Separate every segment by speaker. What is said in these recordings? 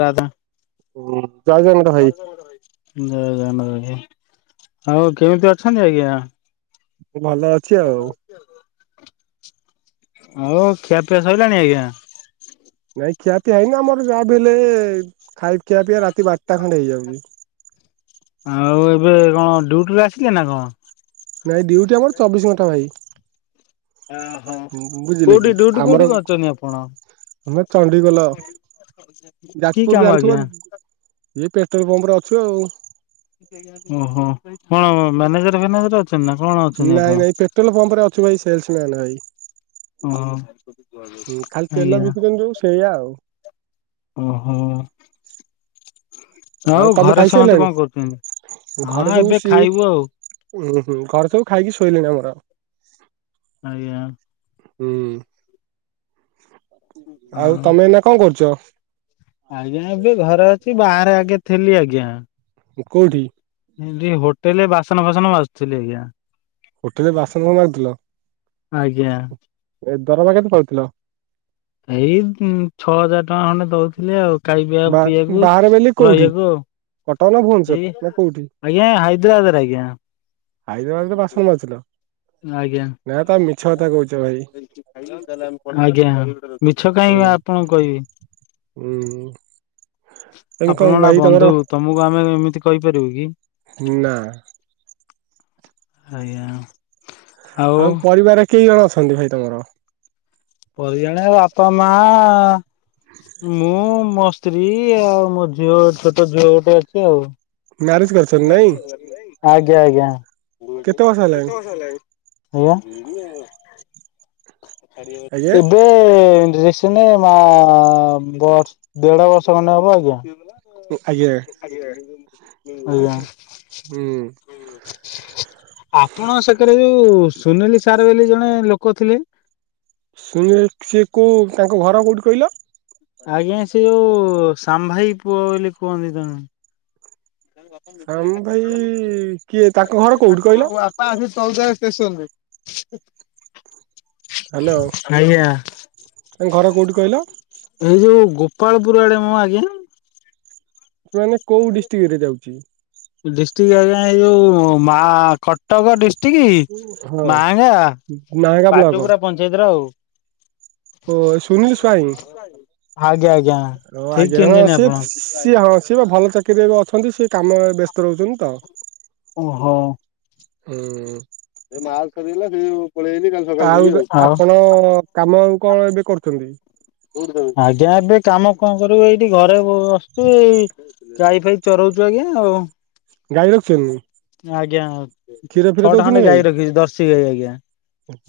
Speaker 1: ରାଧା
Speaker 2: ହୁଁ ଜୟ ଜଗନ୍ନାଥ ଭାଇ
Speaker 1: ଜୟ ଜଗନ୍ନାଥ ଭାଇ, କେମିତି ଅଛନ୍ତି ଆଜ୍ଞା
Speaker 2: ଭଲ ଅଛି। ଆଉ
Speaker 1: ଆଉ ଖିଆପିଆ ସରଲାଣି ଆଜ୍ଞା?
Speaker 2: ନାଇଁ ଖିଆ ପିଆ ହେଇନି ଆମର ଯାହା ବି ହେଲେ ଖାଇ ଖିଆ ପିଇଆ ରାତି ବାରଟା ଖଣ୍ଡେ ହେଇଯାଉଛି।
Speaker 1: ଆଉ ଏବେ କଣ ଡ୍ୟୁଟିରୁ ଆସିଲେ ନା କଣ
Speaker 2: ନାଇଁ ଡିଉଟି ଆମର ଚବିଶି ଘଣ୍ଟା ଭାଇ
Speaker 1: ଓହୋ
Speaker 2: ବୁଝିଲେ
Speaker 1: କୋଉଠି
Speaker 2: କି,
Speaker 1: ଡ୍ୟୁଟି କୋଉଠି
Speaker 2: ଆମର
Speaker 1: କରିଛନ୍ତି ଆପଣ?
Speaker 2: ଆମେ ଚଣ୍ଡିଖୋଲ
Speaker 1: କି
Speaker 2: ଯାଜପୁର
Speaker 1: କାମ
Speaker 2: ଜାଣିଥିବ
Speaker 1: ଆଜ୍ଞା?
Speaker 2: ଏଇ ପେଟ୍ରୋଲ ପମ୍ପରେ ଅଛୁ ଆଉ।
Speaker 1: ଓହୋ କଣ ମ୍ୟାନେଜର ଫ୍ୟାନେଜର ଅଛ।
Speaker 2: ନାଇଁ ନାଇଁ ପେଟ୍ରୋଲ ପମ୍ପ ରେ ଅଛୁ ଭାଇ ସେଲସ ମ୍ୟାନ ଭାଇ।
Speaker 1: ଓହୋ
Speaker 2: ହୁ ଖାଲି ତେଲ
Speaker 1: ଆଜ୍ଞା
Speaker 2: ବିକୁଛନ୍ତି ଯୋଉ ସେଇଆ ଆଉ।
Speaker 1: ଓହୋ।
Speaker 2: ଆଉ
Speaker 1: ହଉ
Speaker 2: ତମେ
Speaker 1: ଘରେ ସମସ୍ତେ
Speaker 2: ଖାଇସାରିଲଣି
Speaker 1: କଣ କରୁଛନ୍ତି? ହଁ
Speaker 2: ଘରେ ସବୁ
Speaker 1: ଏବେ
Speaker 2: ସିଏ
Speaker 1: ଖାଇବୁ ଆଉ।
Speaker 2: ଉୁଁ ହୁଁ ଘରେ ସବୁ ଖାଇକି ଶୋଇଲିଣି ଆମର।
Speaker 1: ଆୟା।
Speaker 2: ହୁଁ। ଆଉ
Speaker 1: ହଁ।
Speaker 2: ତମେ ଏନା କଣ କରୁଚ?
Speaker 1: ଆଜ୍ଞା ଏବେ ଘରେ ଅଛି ବାହାରେ ଆଜ୍ଞା ଥିଲି ଆଜ୍ଞା।
Speaker 2: କୋଉଠି?
Speaker 1: ଥିଲି ହୋଟେଲେ ବାସନ ଫାସନ ମାଯୁଥିଲି ଆଜ୍ଞା।
Speaker 2: ହୋଟେଲ ବାସନ ମାଯୁଥୁଲ?
Speaker 1: ଆଜ୍ଞା।
Speaker 2: ଏ ଦରମା କେତେ ପାଉଥିଲ?
Speaker 1: ଏଇ ଉଁ ଛଅ ହଜାର ଟଙ୍କା ଖଣ୍ଡେ ଦଉଥିଲେ ଆଉ ଖାଇବାଆ
Speaker 2: ବା
Speaker 1: ପିୟାକୁ
Speaker 2: ବାହାରେ ବେଲି କୋଉଠି
Speaker 1: ରହିବାକୁ ଆଉ।
Speaker 2: କଟକ ନା ଭୂନ୍
Speaker 1: ଏଇ ଆଜ୍ଞା ହାଇଦ୍ରାବାଦରେ ଆଜ୍ଞା।
Speaker 2: ହାଇଦ୍ରାବାଦରେ ବାସନ ମାଯୁଥିଲ?
Speaker 1: ଆଜ୍ଞା
Speaker 2: ଭାଇ
Speaker 1: ଆଜ୍ଞା। ମିଛ କାଇ ଆପଣଙ୍କୁ କହିବି।
Speaker 2: ଉଁ।
Speaker 1: ଆପଣ ଅଣା ବନ୍ଧୁ ତମକୁ ଆମେ ଏମିତି କହିପାରିବୁ କି?
Speaker 2: ନା।
Speaker 1: ଆଜ୍ଞା।
Speaker 2: ଆଉ ପରିବାର କେଇ ଜଣ ଅଛନ୍ତି ଭାଇ ତମର?
Speaker 1: ପରିଆଡା ବାପା, ମା ମୁଁ ମୋ ସ୍ତ୍ରୀ ଆଉ ମୋ ଝିଅ ଛୋଟ ଝିଅ ଗୋଟେ ଅଛି ଆଉ।
Speaker 2: ମ୍ୟାରେଜ କରିଛନ୍ତି ନାଇଁ
Speaker 1: ଆଜ୍ଞା ଆଜ୍ଞା, କେତେ ବର୍ଷ ହେଲାଣି? ଆଜ୍ଞା।
Speaker 2: ଆଜ୍ଞା
Speaker 1: ଏବେ ଡ୍ରେସ [unintelligible] ମା ବ ଦେଢ ବର୍ଷ ଖଣ୍ଡେ ହବ ଆଜ୍ଞା। ଆଜ୍ଞା, ଆଜ୍ଞା, ହୁଁ। ଆପଣ ସେକରେ ଯୋଉ ସୁନିଲ ସାର୍ ବୋଲି ଜଣେ ଲୋକ ଥିଲେ।
Speaker 2: ସୁନୀଲ ସେ କୋଉ ତାଙ୍କ ଘର କେଉଁଠି କହିଲ?
Speaker 1: ଆଜ୍ଞା ସେ ଯୋଉ ସାମ ଭାଇ ପୁଅ ବୋଲି କୁହନ୍ତି ତାଙ୍କୁ।
Speaker 2: ଶ୍ୟାମ ଭାଇ କିଏ ତାଙ୍କ ଘର କୋଉଠି କହିଲ?
Speaker 1: ପା ସେ ଚୌଦ୍ୱା ଷ୍ଟେସନ ରେ।
Speaker 2: ହ୍ୟାଲୋ
Speaker 1: ଆଜ୍ଞା।
Speaker 2: ତାଙ୍କ ଘର କୋଉଠି କହିଲ
Speaker 1: ଏଇ ଯୋଉ ଗୋପାଳପୁର ଆଡେ ମୁଁ ଆଜ୍ଞା।
Speaker 2: ମାନେ କୋଉ ଡିଷ୍ଟ୍ରିକ୍ଟ ରେ ଯାଉଛି?
Speaker 1: ଡିଷ୍ଟ୍ରିକ୍ଟ ଆଜ୍ଞା ଏଇ ଯୋଉ ମା ଖ କଟକ ଡିଷ୍ଟ୍ରିକ୍ଟ
Speaker 2: ହଁ
Speaker 1: ମାଙ୍ଗା
Speaker 2: ନାହାଙ୍ଗା ବ୍ଲକ
Speaker 1: ବାଜୁପୁର ପଞ୍ଚାୟତର ଆଉ।
Speaker 2: ଓ ସୁନୀଲ ସ୍ୱାଇଁ
Speaker 1: ଆଜ୍ଞା ଆଜ୍ଞା
Speaker 2: ଓ
Speaker 1: ଠିକ
Speaker 2: ଆଜ୍ଞା ହଁ
Speaker 1: ଚିନିଛନ୍ତି
Speaker 2: ସିଏ
Speaker 1: ଆପଣ।
Speaker 2: ସିଏ ହଁ ସିଏ ବା ଭଲ ଚାକିରି ଏବେ ଅଛନ୍ତି ସିଏ କାମ ବ୍ୟସ୍ତ ରହୁଛନ୍ତି ତ।
Speaker 1: ଓହୋ।
Speaker 2: ହୁଁ ଆଉ ଆପଣ କାମ ଆଉ କଣ ଏବେ କରୁଛନ୍ତି?
Speaker 1: ଆଜ୍ଞା ଏବେ କାମ କଣ କରିବୁ ଏଇଠି ଘରେ ବସଚୁ ଏଇ। ଗାଇ ଫାଇ ଚରଉଛୁ ଆଜ୍ଞା ଆଉ।
Speaker 2: ଗାଈ ର
Speaker 1: ଆଜ୍ଞା
Speaker 2: ଫିର
Speaker 1: ଛଅଟା ଖଣ୍ଡେ ଗାଈ ରଖିଛି ଦର୍ଶି ଗାଈ ଆଜ୍ଞା।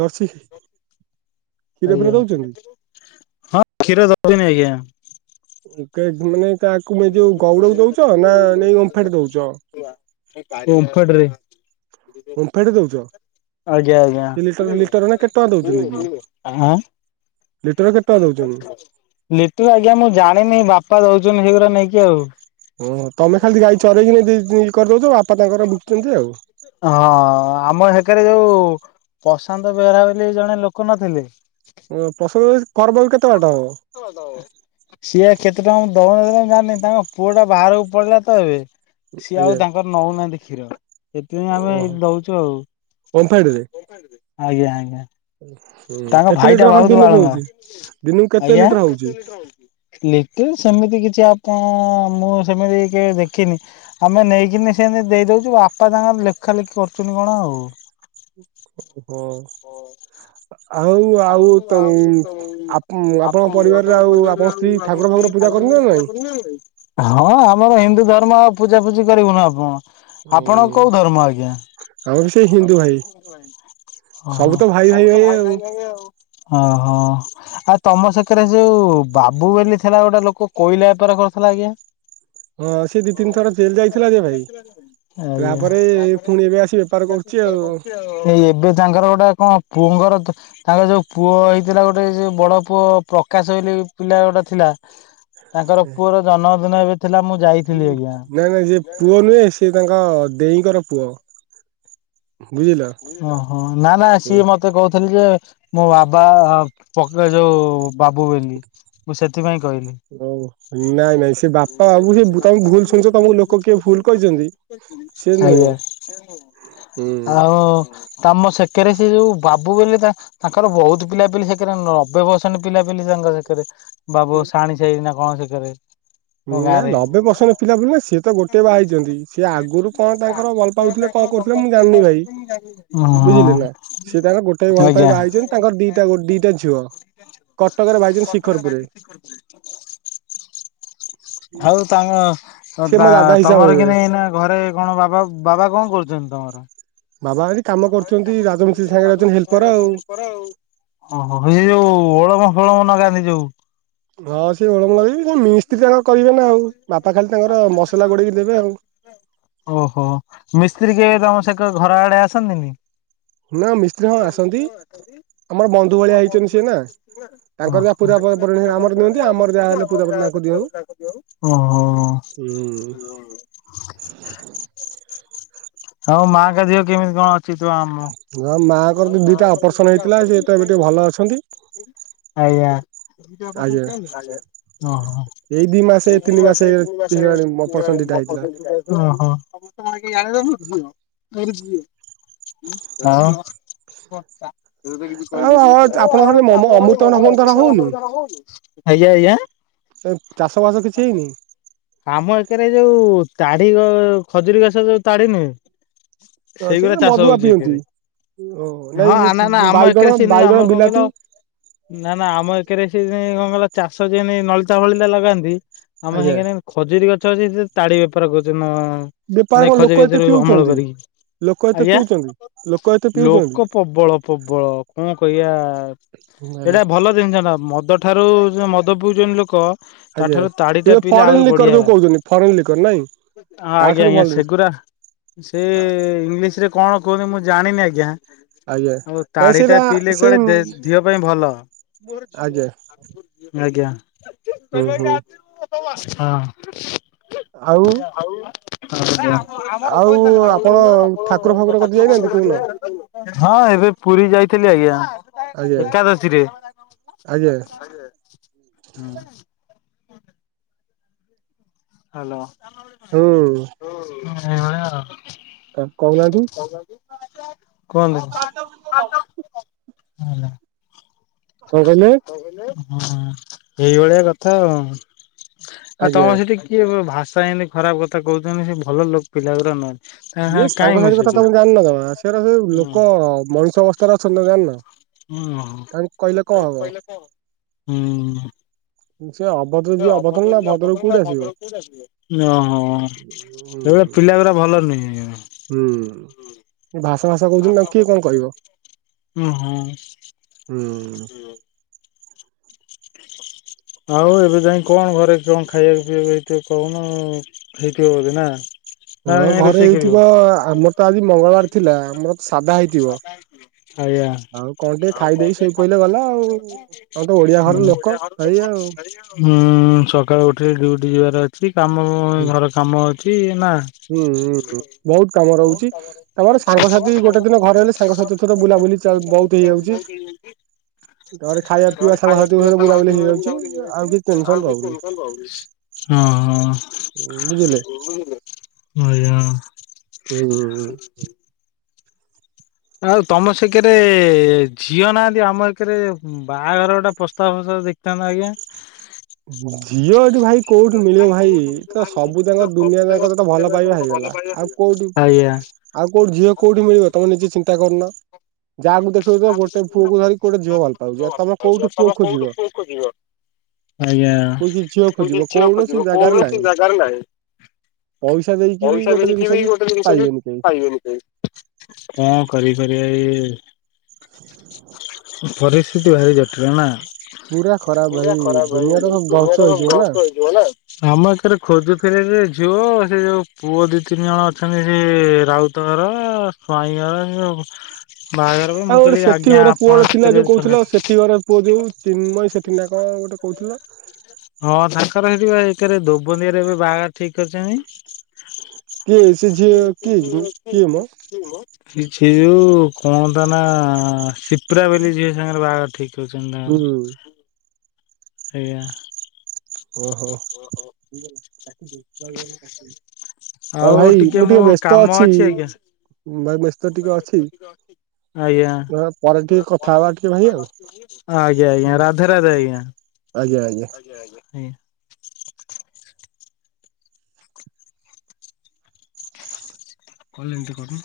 Speaker 2: ଦର୍ଶି କ୍ଷୀର
Speaker 1: ଆଜ୍ଞା
Speaker 2: ଫୀର ଦଉଛନ୍ତି?
Speaker 1: ହଁ କ୍ଷୀର ଦଉଛନ୍ତି ଆଜ୍ଞା।
Speaker 2: ମାନେ କାହାକୁ ଯୋଉ ଗଉଡକୁ ଦଉଛ ନା ନେଇ ଅମ୍ଫାଟ ଦଉଛ?
Speaker 1: ଟ ରେ
Speaker 2: ଓମ୍ଫେଡ ଦଉଛ?
Speaker 1: ଆଜ୍ଞା ଆଜ୍ଞା
Speaker 2: ସେ ଲିଟର ଲିଟରେ କେତେ ଟଙ୍କା ଦଉଛନ୍ତି କି?
Speaker 1: ଆଁ
Speaker 2: ଲିଟର କେତେ ଟଙ୍କା ଦଉଛନ୍ତି?
Speaker 1: ଲିଟର ଆଜ୍ଞା ମୁଁ ଜାଣିନି ବାପା ଦଉଛନ୍ତି ସେଇଗୁଡ଼ା ନେଇକି ଆଉ।
Speaker 2: ଓ ହୋ ତମେ ଖାଲି ଗାଈ ଚରାଇକି ଇଏ କରିଦଉଛି ବାପା ତାଙ୍କର ବିକୁଛନ୍ତି ଆଉ।
Speaker 1: ହଁ ଆମ ସେକାରେ ଯୋଉ ପ୍ରଶାନ୍ତ ବେହେରା ବୋଲି ଜଣେ ଲୋକ ନଥିଲେ।
Speaker 2: ଓ ପ୍ରସୁ କରବ କେତେ?
Speaker 1: ବ
Speaker 2: ବାଟ ହବ
Speaker 1: କର ଦବ? ସିଏ କେତେ ଟଙ୍କା ଦାମ ଦଉନ ଜାଣିନି ତାଙ୍କ ପୁଅ ଟା ବାହାରକୁ ପଡିଲା ତ ଏବେ। ସିଏ ଆଉ
Speaker 2: ଆଜ୍ଞା
Speaker 1: ତାଙ୍କର ନଉନାହାନ୍ତି କ୍ଷୀର ସେଥିପାଇଁ ଆମେ
Speaker 2: ଓହୋ
Speaker 1: ଏ ଦଉଛୁ
Speaker 2: ଓମ୍ଫେଡ ରେ?
Speaker 1: ଆଉ। ଆଜ୍ଞା ଆଜ୍ଞା।
Speaker 2: ହୁଁ
Speaker 1: ତାଙ୍କ
Speaker 2: କେତେ
Speaker 1: ଭାଇଟା
Speaker 2: ଲିଟର ଖଣ୍ଡେ
Speaker 1: ବଉତ
Speaker 2: ଦିନକୁ
Speaker 1: ବାଳୁଙ୍ଗା
Speaker 2: ହଉଛି ଦିନକୁ କେତେ
Speaker 1: ଆଜ୍ଞା।
Speaker 2: ଲିଟର ହଉଛି?
Speaker 1: ଲିଟେର ସେମିତି କିଛି ଆପଣ ମୁଁ ସେମିତି କି ଦେଖିନି ଆମେ ନେଇକିନି ସେମିତି ଦେଇଦଉଛୁ ବାପା ତାଙ୍କର ଲେଖା ଲେଖି କରୁଛନ୍ତି କଣ ଆଉ।
Speaker 2: ଓ ହୋ। ଆଉ ଆଉ ତ ଆପଣଙ୍କ ପରିବାରରେ ଆଉ ଆପଣ
Speaker 1: ଆଉ [unintelligible] ହଁ ଆମର ହିନ୍ଦୁ ଧର୍ମ ଆଉ ପୂଜା ଫୂଜି କରିବୁନ ଆପଣ? ଆପଣଙ୍କ କୋଉ
Speaker 2: ହୁଁ
Speaker 1: ଧର୍ମ ଆଜ୍ଞା?
Speaker 2: ଆମେ ବି ସେଇ ହିନ୍ଦୁ ଭାଇ ସବୁ ତ ଭାଇ ଭାଇ ଭାଇ ଆଉ
Speaker 1: ଓହୋ। ଆଉ ତମ ସାଙ୍ଗରେ ଯୋଉ ବାବୁ ବୋଲି ଥିଲା ଗୋଟେ ଲୋକ କୋଇଲା ବେପାର କରିୁଥିଲା ଆଜ୍ଞା।
Speaker 2: ହଁ ସେ ଦି ତିନି ଥର ଜେଲ ଯାଇଥିଲା ଯେ ଭାଇ
Speaker 1: ଆଜ୍ଞା
Speaker 2: ତାପରେ ପୁଣି ଏବେ ଆସି ବେପାର କ ଅଛି ଆଉ।
Speaker 1: ଏ ଏବେ ତାଙ୍କର ଗୋଟେ କଣ ପୁଅଙ୍କର ତାଙ୍କର ଯୋଉ ପୁଅଇ ଥିଲା ଗୋଟେ ଯଉ ବଡ ପୁଅ ପ୍ରକାଶ ପିଲା ଗୋଟେ ଥିଲା ତାଙ୍କର ପୁଅର ଜନ୍ମଦିନ ଏବେ ଥିଲା ମୁଁ
Speaker 2: ହଁ
Speaker 1: ଯାଇଥିଲି ଆଜ୍ଞା।
Speaker 2: ନାଇଁ ନାଇଁ ସେ ପୁଅ ନୁହେଁ ସେ ତାଙ୍କ ଦେଇଙ୍କର ପୁଅ। ବୁଝିଲ।
Speaker 1: ଓହୋ ନା ନା ସିଏ ମ ତେ କହୁଥିଲି ଯେ ମୋ ବାବା ପକ ଯୋଉ ବାବୁ ବୋଲି। ମୁଁ ସେଥିପାଇଁ କହିଲି
Speaker 2: ହ ନାଇଁ ନାଇଁ ସେ ବାପା ବାବୁ ସେ ତମେ ଭୁଲ ଶୁଣିଛ ତମକୁ ଲୋକ କିଏ ଭୁଲ କହିଛନ୍ତି। ସେ ନୁହେଁ
Speaker 1: ଆଜ୍ଞା।
Speaker 2: ହୁଁ।
Speaker 1: ହଁ ତମ ସେକାରେ ସେ ଯୋଉ ବାବୁ ବୋଲି ତାଙ୍କର ବହୁତ ପିଲା ବୋଲି ସେ ସେ ନବେ ପରସେଣ୍ଟ ପିଲା ପିଲି ତାଙ୍କ ସେଖରେ ବାବୁ ଶାଣି ସାଇ ନା କଣ ସେଖରେ?
Speaker 2: ହଁ ନା ଲବେ ପସନ୍ଦ ପିଲା ପିଲି ନା ସିଏ ତ ଗୋଟେ ବାହା ହେଇଛନ୍ତି ସିଏ ଆଗରୁ କଣ ତାଙ୍କର ପାଉଥିଲେ କଣ କରୁଥିଲେ ମୁଁ ଜାଣିନି ଭାଇ।
Speaker 1: ହଁ
Speaker 2: ବୁଝିଲେ ନା ସିଏ ତାଙ୍କର ଗୋଟେ ଭଲ ପାଇଁ
Speaker 1: ଆଜ୍ଞା
Speaker 2: ବା ହେଇଛନ୍ତି ତାଙ୍କର ଦିଟା ଦିଟା ଝିଅ। କଟକରେ ଭାଇଚନ୍ ଶିଖରପୁର ରେ।
Speaker 1: କର ଆଉ ତାଙ୍କ
Speaker 2: ସିଏ ମୋ ଦାଦା ହିସାବ
Speaker 1: ତମର କି
Speaker 2: ହେବେ
Speaker 1: ନେ ଏଇନା ଘରେ କଣ ବାବା ବାବା କଣ କରୁଛନ୍ତି ତମର?
Speaker 2: ବାବା ଆ
Speaker 1: ବାବା ଏଇଠି କାମ କରୁଛନ୍ତି ରାଗରୁ ଦଇ ଭବା ତ
Speaker 2: ଆଉ
Speaker 1: ହଲ କର ଆଉ। ଓହୋ ଏ ଯୋଉ ଓଳମ ଫଳମ ନଗାନ୍ତି ଯୋଉ
Speaker 2: ହଁ ସେଏ ଓଳମ କରିବି ସେ ମିସ୍ତ୍ରୀ ତାଙ୍କର କରିବେ ନା ଆଉ ବାପା ଖାଲି ତାଙ୍କର ମସଲା ଗୋଳେଇକି ଦେବେ ଆଉ।
Speaker 1: ଓହୋ ମିସ୍ତ୍ରୀ କେବେ ତମ ସେ ଘର ଆଡ଼େ ଆସନ୍ତିନି?
Speaker 2: ନା ମିସ୍ତ୍ରୀ ହଁ ଆସନ୍ତି। ଆମର ବନ୍ଧୁ ଭଳିଆ ହେଇଛନ୍ତି ସିଏ ନା ତାଙ୍କର ଯାହା
Speaker 1: ଓହୋ
Speaker 2: ପୂଜା ପରିଣ ଆମର ଦିଅନ୍ତି ଆମର ଯାହା ହେଲେ ପୂଜା ପରି ତାଙ୍କୁ ଦିଅନ୍ତି।
Speaker 1: ହଁ ହଁ ହଁ [unintelligible] ହଁ ମାଙ୍କ ଦେହ କେମିତି କଣ ଅଛି ତୁ ଆମ
Speaker 2: ହ ମାଆଙ୍କର ଦିଟା ଅପରେସନ ହେଇଥିଲା ସେ ତ ଏବେ ଟିକେ ଭଲ ଅଛନ୍ତି।
Speaker 1: ଆଜ୍ଞା ଓ
Speaker 2: ଆଜ୍ଞା
Speaker 1: ହୋ। ଏଇ
Speaker 2: ଏଇ ମାସେ
Speaker 1: ଦି
Speaker 2: ତିନି
Speaker 1: ମାସେ
Speaker 2: ହେଇଗଲାଣି ଅପରେସନ
Speaker 1: ତିନି
Speaker 2: ଦିଟା ହେଇଥିଲା।
Speaker 1: ମାସେ [unintelligible] ହଁ ହଁ। [unintelligible] ଆଉ। [unintelligible] ଆଜ୍ଞା
Speaker 2: ଆଉ ଆପଣଙ୍କ ଘରେ ଅମ ଅମୃତଭଣ୍ଡା ଫମୃତଭଣ୍ଡା ହଉନି?
Speaker 1: ଆଜ୍ଞା।
Speaker 2: ସେ ଚାଷବାସ କିଛି ହେଇନି।
Speaker 1: ଆମ ଏକାରେ ଯୋଉ ତାଡ଼ି ଖଜୁରୀ ଗଛ ଯୋଉ ତାଡ଼ ନୁହେଁ।
Speaker 2: ହଁ ସେ
Speaker 1: ସେଇଗୁରା ଚାଷ
Speaker 2: ମଦୁଆ
Speaker 1: ହଉଛି ଏକେ
Speaker 2: ପିଅନ୍ତି ଓ ନାଇଁ
Speaker 1: ହଁ ନା
Speaker 2: ଇଏ
Speaker 1: ନା ଆମ ଏକରେ
Speaker 2: ବାଇଗଣ
Speaker 1: ସେ
Speaker 2: ବାଇଗଣ
Speaker 1: ଆମର କଣ କହିଲ
Speaker 2: ବିଲାତି
Speaker 1: ନା ନା ଆମ ଏକରେ ସେ କଣ କ ଚାଷ ଯେ ନଳିତା ଫଳିତା ଲଗାନ୍ତି ଆମ
Speaker 2: ଆଜ୍ଞା
Speaker 1: ହେକରେ ଖଜୁରୀ ଗଛ ଅଛି ସେ ତାଡ଼ି ବେପାର କରୁଛନ୍ତି ଅଁ ଅଁ।
Speaker 2: ବେପାର
Speaker 1: ମାନେ
Speaker 2: କଣ ଲୋକ
Speaker 1: ଖଯୁରି
Speaker 2: ଏତେ
Speaker 1: ଗଛରୁ ଅମଳ
Speaker 2: ପିଉଛନ୍ତି
Speaker 1: କରିକି
Speaker 2: ଲୋକ ଏତେ
Speaker 1: ଆଜ୍ଞା
Speaker 2: ପିଉଛନ୍ତି ଲୋକ ଏତ
Speaker 1: ଲୋକ ପ୍ରବଳ ପ୍ରବଳ କଣ କହିବା ଏଇଟା ଭଲ ଜିନିଷ ନା ମଦ ଠାରୁ ମଦ ପିଉଚନ୍ତି ଲୋକ
Speaker 2: ଆଜ୍ଞା
Speaker 1: ତାଠାରୁ ତାଡି ଟା
Speaker 2: ଏ
Speaker 1: ପିଇଲେ
Speaker 2: ଫରେନ୍
Speaker 1: ଆହୁରି
Speaker 2: ଲିକର
Speaker 1: ବଢିଆ।
Speaker 2: ଯେ କହୁଛନ୍ତି ଫରେନ୍ ଲିକର ନାଇଁ କି?
Speaker 1: ହଁ ଆଜ୍ଞା ଆଜ୍ଞା ସେଗୁରା ସେ ଇଂଲିଶ୍ ରେ। କଣ କହୁନି ମୁଁ ଜାଣିନି ଆଜ୍ଞା।
Speaker 2: ଆଜ୍ଞା।
Speaker 1: ଆଉ
Speaker 2: ନାଇଁ
Speaker 1: ତାଡ଼ୀଟା
Speaker 2: ସେଇଟା
Speaker 1: ପିଇଲେ
Speaker 2: ସେଇ
Speaker 1: କୁଆଡେ ଦିହ ପାଇଁ ଭଲ।
Speaker 2: ଆଜ୍ଞା
Speaker 1: ଆଜ୍ଞା ହଁ।
Speaker 2: ହୁଁ ହୁଁ ଆଉ
Speaker 1: ନଁ ଆମ ଆମ
Speaker 2: ଆଉ
Speaker 1: କଇସ
Speaker 2: ଆପଣ ଠାକୁର ଫାକୁର କତି ଯାଇନାହାନ୍ତି କହୁନ?
Speaker 1: [unintelligible] ହଁ ଏବେ ପୁରୀ ଯାଇଥିଲି ଆଜ୍ଞା।
Speaker 2: ଆଜ୍ଞା
Speaker 1: ଏକାଦଶୀରେ
Speaker 2: ଆଜ୍ଞା
Speaker 1: ହୁଁ ହାଲୋ
Speaker 2: ହୁଁ।
Speaker 1: ଏଇଭଳିଆ ଆଉ
Speaker 2: ଆ କୋହୁ ନାହାନ୍ତି।
Speaker 1: କୁହନ୍ତୁ
Speaker 2: କଣ କହିଲେ?
Speaker 1: ହ [inaudible] ଏଇଭଳିଆ କଥା ଆଉ ଆଉ
Speaker 2: ଆଜ୍ଞା
Speaker 1: ତମର ସେଠି କିଏ ଭାଷା ଏମିତି ଖରାପ କଥା କହୁଛନ୍ତି। ସେ ଭଲ ଲୋକ ପିଲାଗୁରା ନୁହଁ
Speaker 2: ଇଏ ସାଙ୍ଗସାଥି କଥା ତମେ ଜାଣିନନା ସେରା ସବୁ ଲୋକ ମଣିଷ ଅବସ୍ଥାରେ ଅଛନ୍ତି ନା ଜାଣିନା।
Speaker 1: ହୁଁ [inaudible] ହୁଁ
Speaker 2: ସେୟା ଅ
Speaker 1: ସେ ଅଭଦ୍ର ଯିଏ ଅଭଦ୍ର ନା ଭଦ୍ର କୋଉଠି ଆସିବ? ଓହୋ
Speaker 2: ହୁଁ
Speaker 1: ସେଇଆ ପିଲା ଗୁରା ଭଲ ନୁହେଁ।
Speaker 2: ହୁଁ ଭାସା ଫାସା କହୁଛନ୍ତି ତାଙ୍କୁେ କିଏ କଣ କହିବ।
Speaker 1: ଉଁ ହୁଁ।
Speaker 2: ହୁଁ।
Speaker 1: ଆଉ ଏବେ ଯାଇ କଣ ଘରେ କଣ। ଖାଇବାକୁ ପିଇବାକୁ ହେଇଥିବ କହୁନ ହେଇଥିବ ବୋଧେ ନା। ନା
Speaker 2: ହଁ ଘରେ
Speaker 1: ରୋଷେଇ କରିବ
Speaker 2: ହେଇଥିବ ଆମର ତ ଆଜି ମଙ୍ଗଳବାର ଥିଲା ଆମର ତ ସାଧା ହେଇଥିବ।
Speaker 1: [unintelligible] ଆଜ୍ଞା।
Speaker 2: ଆଉ କଣ ଟିକେ ଖାଇଦେଇ ଶୋଇପଇଲେ ଗଲା ଆଉ। ଆମେ ତ ଓଡିଆ
Speaker 1: [unintelligible]
Speaker 2: ଘର ଲୋକ
Speaker 1: ଓଡ଼ିଆ ଘର
Speaker 2: ଭାଇ
Speaker 1: ଲୋକ
Speaker 2: ଆଉ।
Speaker 1: [unintelligible] ହୁଁ ସକାଳୁ ଉଠିକି ଡ୍ୟୁଟି ଯିବାର ଅଛି କାମ ଘର କାମ ଅଛି ନା।
Speaker 2: ହୁଁ ହୁଁ ବହୁତ କାମ ରହୁଛି। ତାପରେ ସାଙ୍ଗସାଥି ଗୋଟେ ଦିନ ଘରେ ହେଲେ ସାଙ୍ଗସାଥି ଥର ବୁଲାବୁଲି
Speaker 1: [unintelligible] [unintelligible]
Speaker 2: ଘରେ ଖାଇବା ପିଇବା ସାଙ୍ଗସାଥିଙ୍କ ବୁଲାବୁଲି ହେଇଯାଉଛି ଆଉ। କିଛି ଟେନସନ
Speaker 1: ଆଉ
Speaker 2: ରହୁନି।
Speaker 1: ଦିପୁନ ସାଙ୍ଗ ହଉନି,
Speaker 2: ବୁଝିଲେ
Speaker 1: ହଁ ହଁ। ଏୟା ଆଉ।
Speaker 2: ହୁଁ।
Speaker 1: ଆଉ ତମ ସେକରେ ଝିଅ ନାହାନ୍ତି? ଆମ ଏକରେ ବାହାଘର ଗୋଟା ପ୍ରସ୍ତାବ ଦେଖିଥାନ୍ତା ଆଜ୍ଞା। [inaudible]
Speaker 2: ଝିଅ ଏଠି ଭାଇ କୋଉଠି ମିଳିବ
Speaker 1: ଭାଇ କୋଉଠୁ
Speaker 2: ତ
Speaker 1: ଭାଇ
Speaker 2: ଯାକ ଦୁନିଆ
Speaker 1: ସବୁ
Speaker 2: ଯାକ
Speaker 1: ଜାଗା
Speaker 2: ତ
Speaker 1: ଦୁ
Speaker 2: ଭଲ
Speaker 1: ଜାଗା
Speaker 2: ପାଇବା
Speaker 1: କଲେ ତ
Speaker 2: ହେଇଗଲା
Speaker 1: ଭଲ ପାଇବା
Speaker 2: ଆଉ
Speaker 1: ହେଇଗଲା।
Speaker 2: କୋଉଠି
Speaker 1: ଆଜ୍ଞା।
Speaker 2: ଆଉ କୋଉଠି ଝିଅ କୋଉଠି ମିଳିବ ତମେ ନିଜେ ଚିନ୍ତା କରୁନ। ଯାହା ମୁଁ ଦେଖଛି ତ ଗୋଟେ ପୁଅକୁ ଧରି ଗୋଟେ ଝିଅ ଭଲ ପାଉଛି, ଆଉ ତମ କୋଉଠି ପୁଅ ଖୋ ଯିବ?
Speaker 1: ଯିବ। ଆଜ୍ଞା
Speaker 2: କୋଉଠି ଝିଅ
Speaker 1: ତୁ
Speaker 2: ଖୋଜିବ
Speaker 1: କିଝିବା
Speaker 2: କୌଣସି
Speaker 1: ଖୋଜିବ
Speaker 2: ଜାଗାରେ
Speaker 1: କୌଣସି
Speaker 2: ନାହିଁ
Speaker 1: ଜାଗାରେ ନାଇଁ।
Speaker 2: ପଇସା ଦେଇକି ବି
Speaker 1: ପଇସା
Speaker 2: ଗୋଟେ
Speaker 1: ନେଇକି
Speaker 2: ଜିନିଷ
Speaker 1: ବି ଗୋଟେ ଜିନିଷ ବି
Speaker 2: ପାଇବେନି କେହି।
Speaker 1: ପାଇବେନି ସେ କ କରି ପାରି ଆଇ ପରିସ୍ଥିତି ଭାରି ଜଟିଳ ନା।
Speaker 2: ପୁରା ଖରାପ ଭାଇ
Speaker 1: ପୁରା ଖରାପ ଭାଇ
Speaker 2: ଦୁନିଆ ତ ସବୁ ଧ୍ୱଂସ
Speaker 1: ଦୁନିଆରେ ସବୁ
Speaker 2: ହେଇଯିବ ନା
Speaker 1: ଧ୍ୱଂସ ହେଇଯିବ ନା। ଆମ ଏକରେ ଖୋଜୁଥିଲେ ଯେ ଝିଅ ସେ ଯୋଉ ପୁଅ ଦି ତିନି ଜଣ ଅଛନ୍ତି ସେ ରାଉତ ତୋର ସ୍ଵାଇଁଗଳ ଯିବୁ। ବାହାଘରକୁ।
Speaker 2: ଆଉ ଗୋଟେ ସେଠି ଘର ପୁଅ ଟେ ଥିଲା ଯୋଉ କହୁଥିଲ। ସେଠି ଘର ପୁଅ ଯୋଉ ଚିନ୍ମୟ ସେଠି ନା କଣ ଗୋଟେ କହୁ ଲୋ।
Speaker 1: ହଁ, ତାଙ୍କର ସେଠି ଏରେ ଦୋବନିଆରେ ଏବେ ବାହାଘ ଠିକ କରିଛନ୍ତି।
Speaker 2: କିଏ ସେ ଝିଅ କିଏ କିଏ ମ
Speaker 1: [unintelligible] ସେ ଯୋଉ କନ୍ତା ନା ସିପ୍ରା ବୋଲି ଝିଅ ସାଙ୍ଗରେ ବାହାଘର ଠିକ
Speaker 2: ହୁଁ
Speaker 1: [unintelligible] ଏଆ।
Speaker 2: ଓହୋ। [unintelligible] ହଁଭାଇ ମୁଁ ଟିକେ ବ୍ୟସ୍ତ ଅଛି, ଭାଇ ବ୍ୟସ୍ତ ଟିକେ ଅଛି
Speaker 1: [unintelligible] ଆଜ୍ଞା।
Speaker 2: ପରେ ଟିକେ କଥା ହବା ଟିକେ ଭାଇ ଆଉ
Speaker 1: [unintelligible] ଆଜ୍ଞା ଆଜ୍ଞା ରାଧେ ରାଧେ ଆଜ୍ଞା, ଆଜ୍ଞା ଆଜ୍ଞା ହୁଁ। କହିଲ ଏମିତି କରୁ।